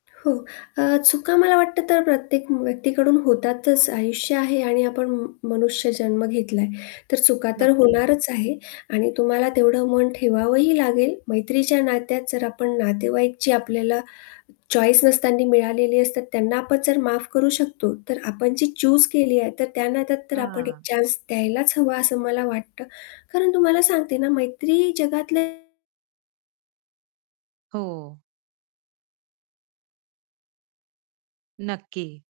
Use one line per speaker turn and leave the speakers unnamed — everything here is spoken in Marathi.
हो. अ, चुका मला वाटतं तर प्रत्येक व्यक्तीकडून होतातच, आयुष्य आहे आणि आपण म मनुष्य जन्म घेतला तर चुका तर
नक्की.
होणारच आहे आणि तुम्हाला तेवढं मन ठेवावंही लागेल. मैत्रीच्या नात्यात जर आपण नातेवाईक जी आपल्याला चॉईस नसताना मिळालेली असतात, त्यांना आपण जर माफ करू शकतो. तर आपण जी चूज केली आहे तर त्या नात्यात तर आपण एक
हां.
चान्स द्यायलाच हवा असं मला वाटतं. कारण तुम्हाला सांगते ना, मैत्री जगातलं
हो. नक्की.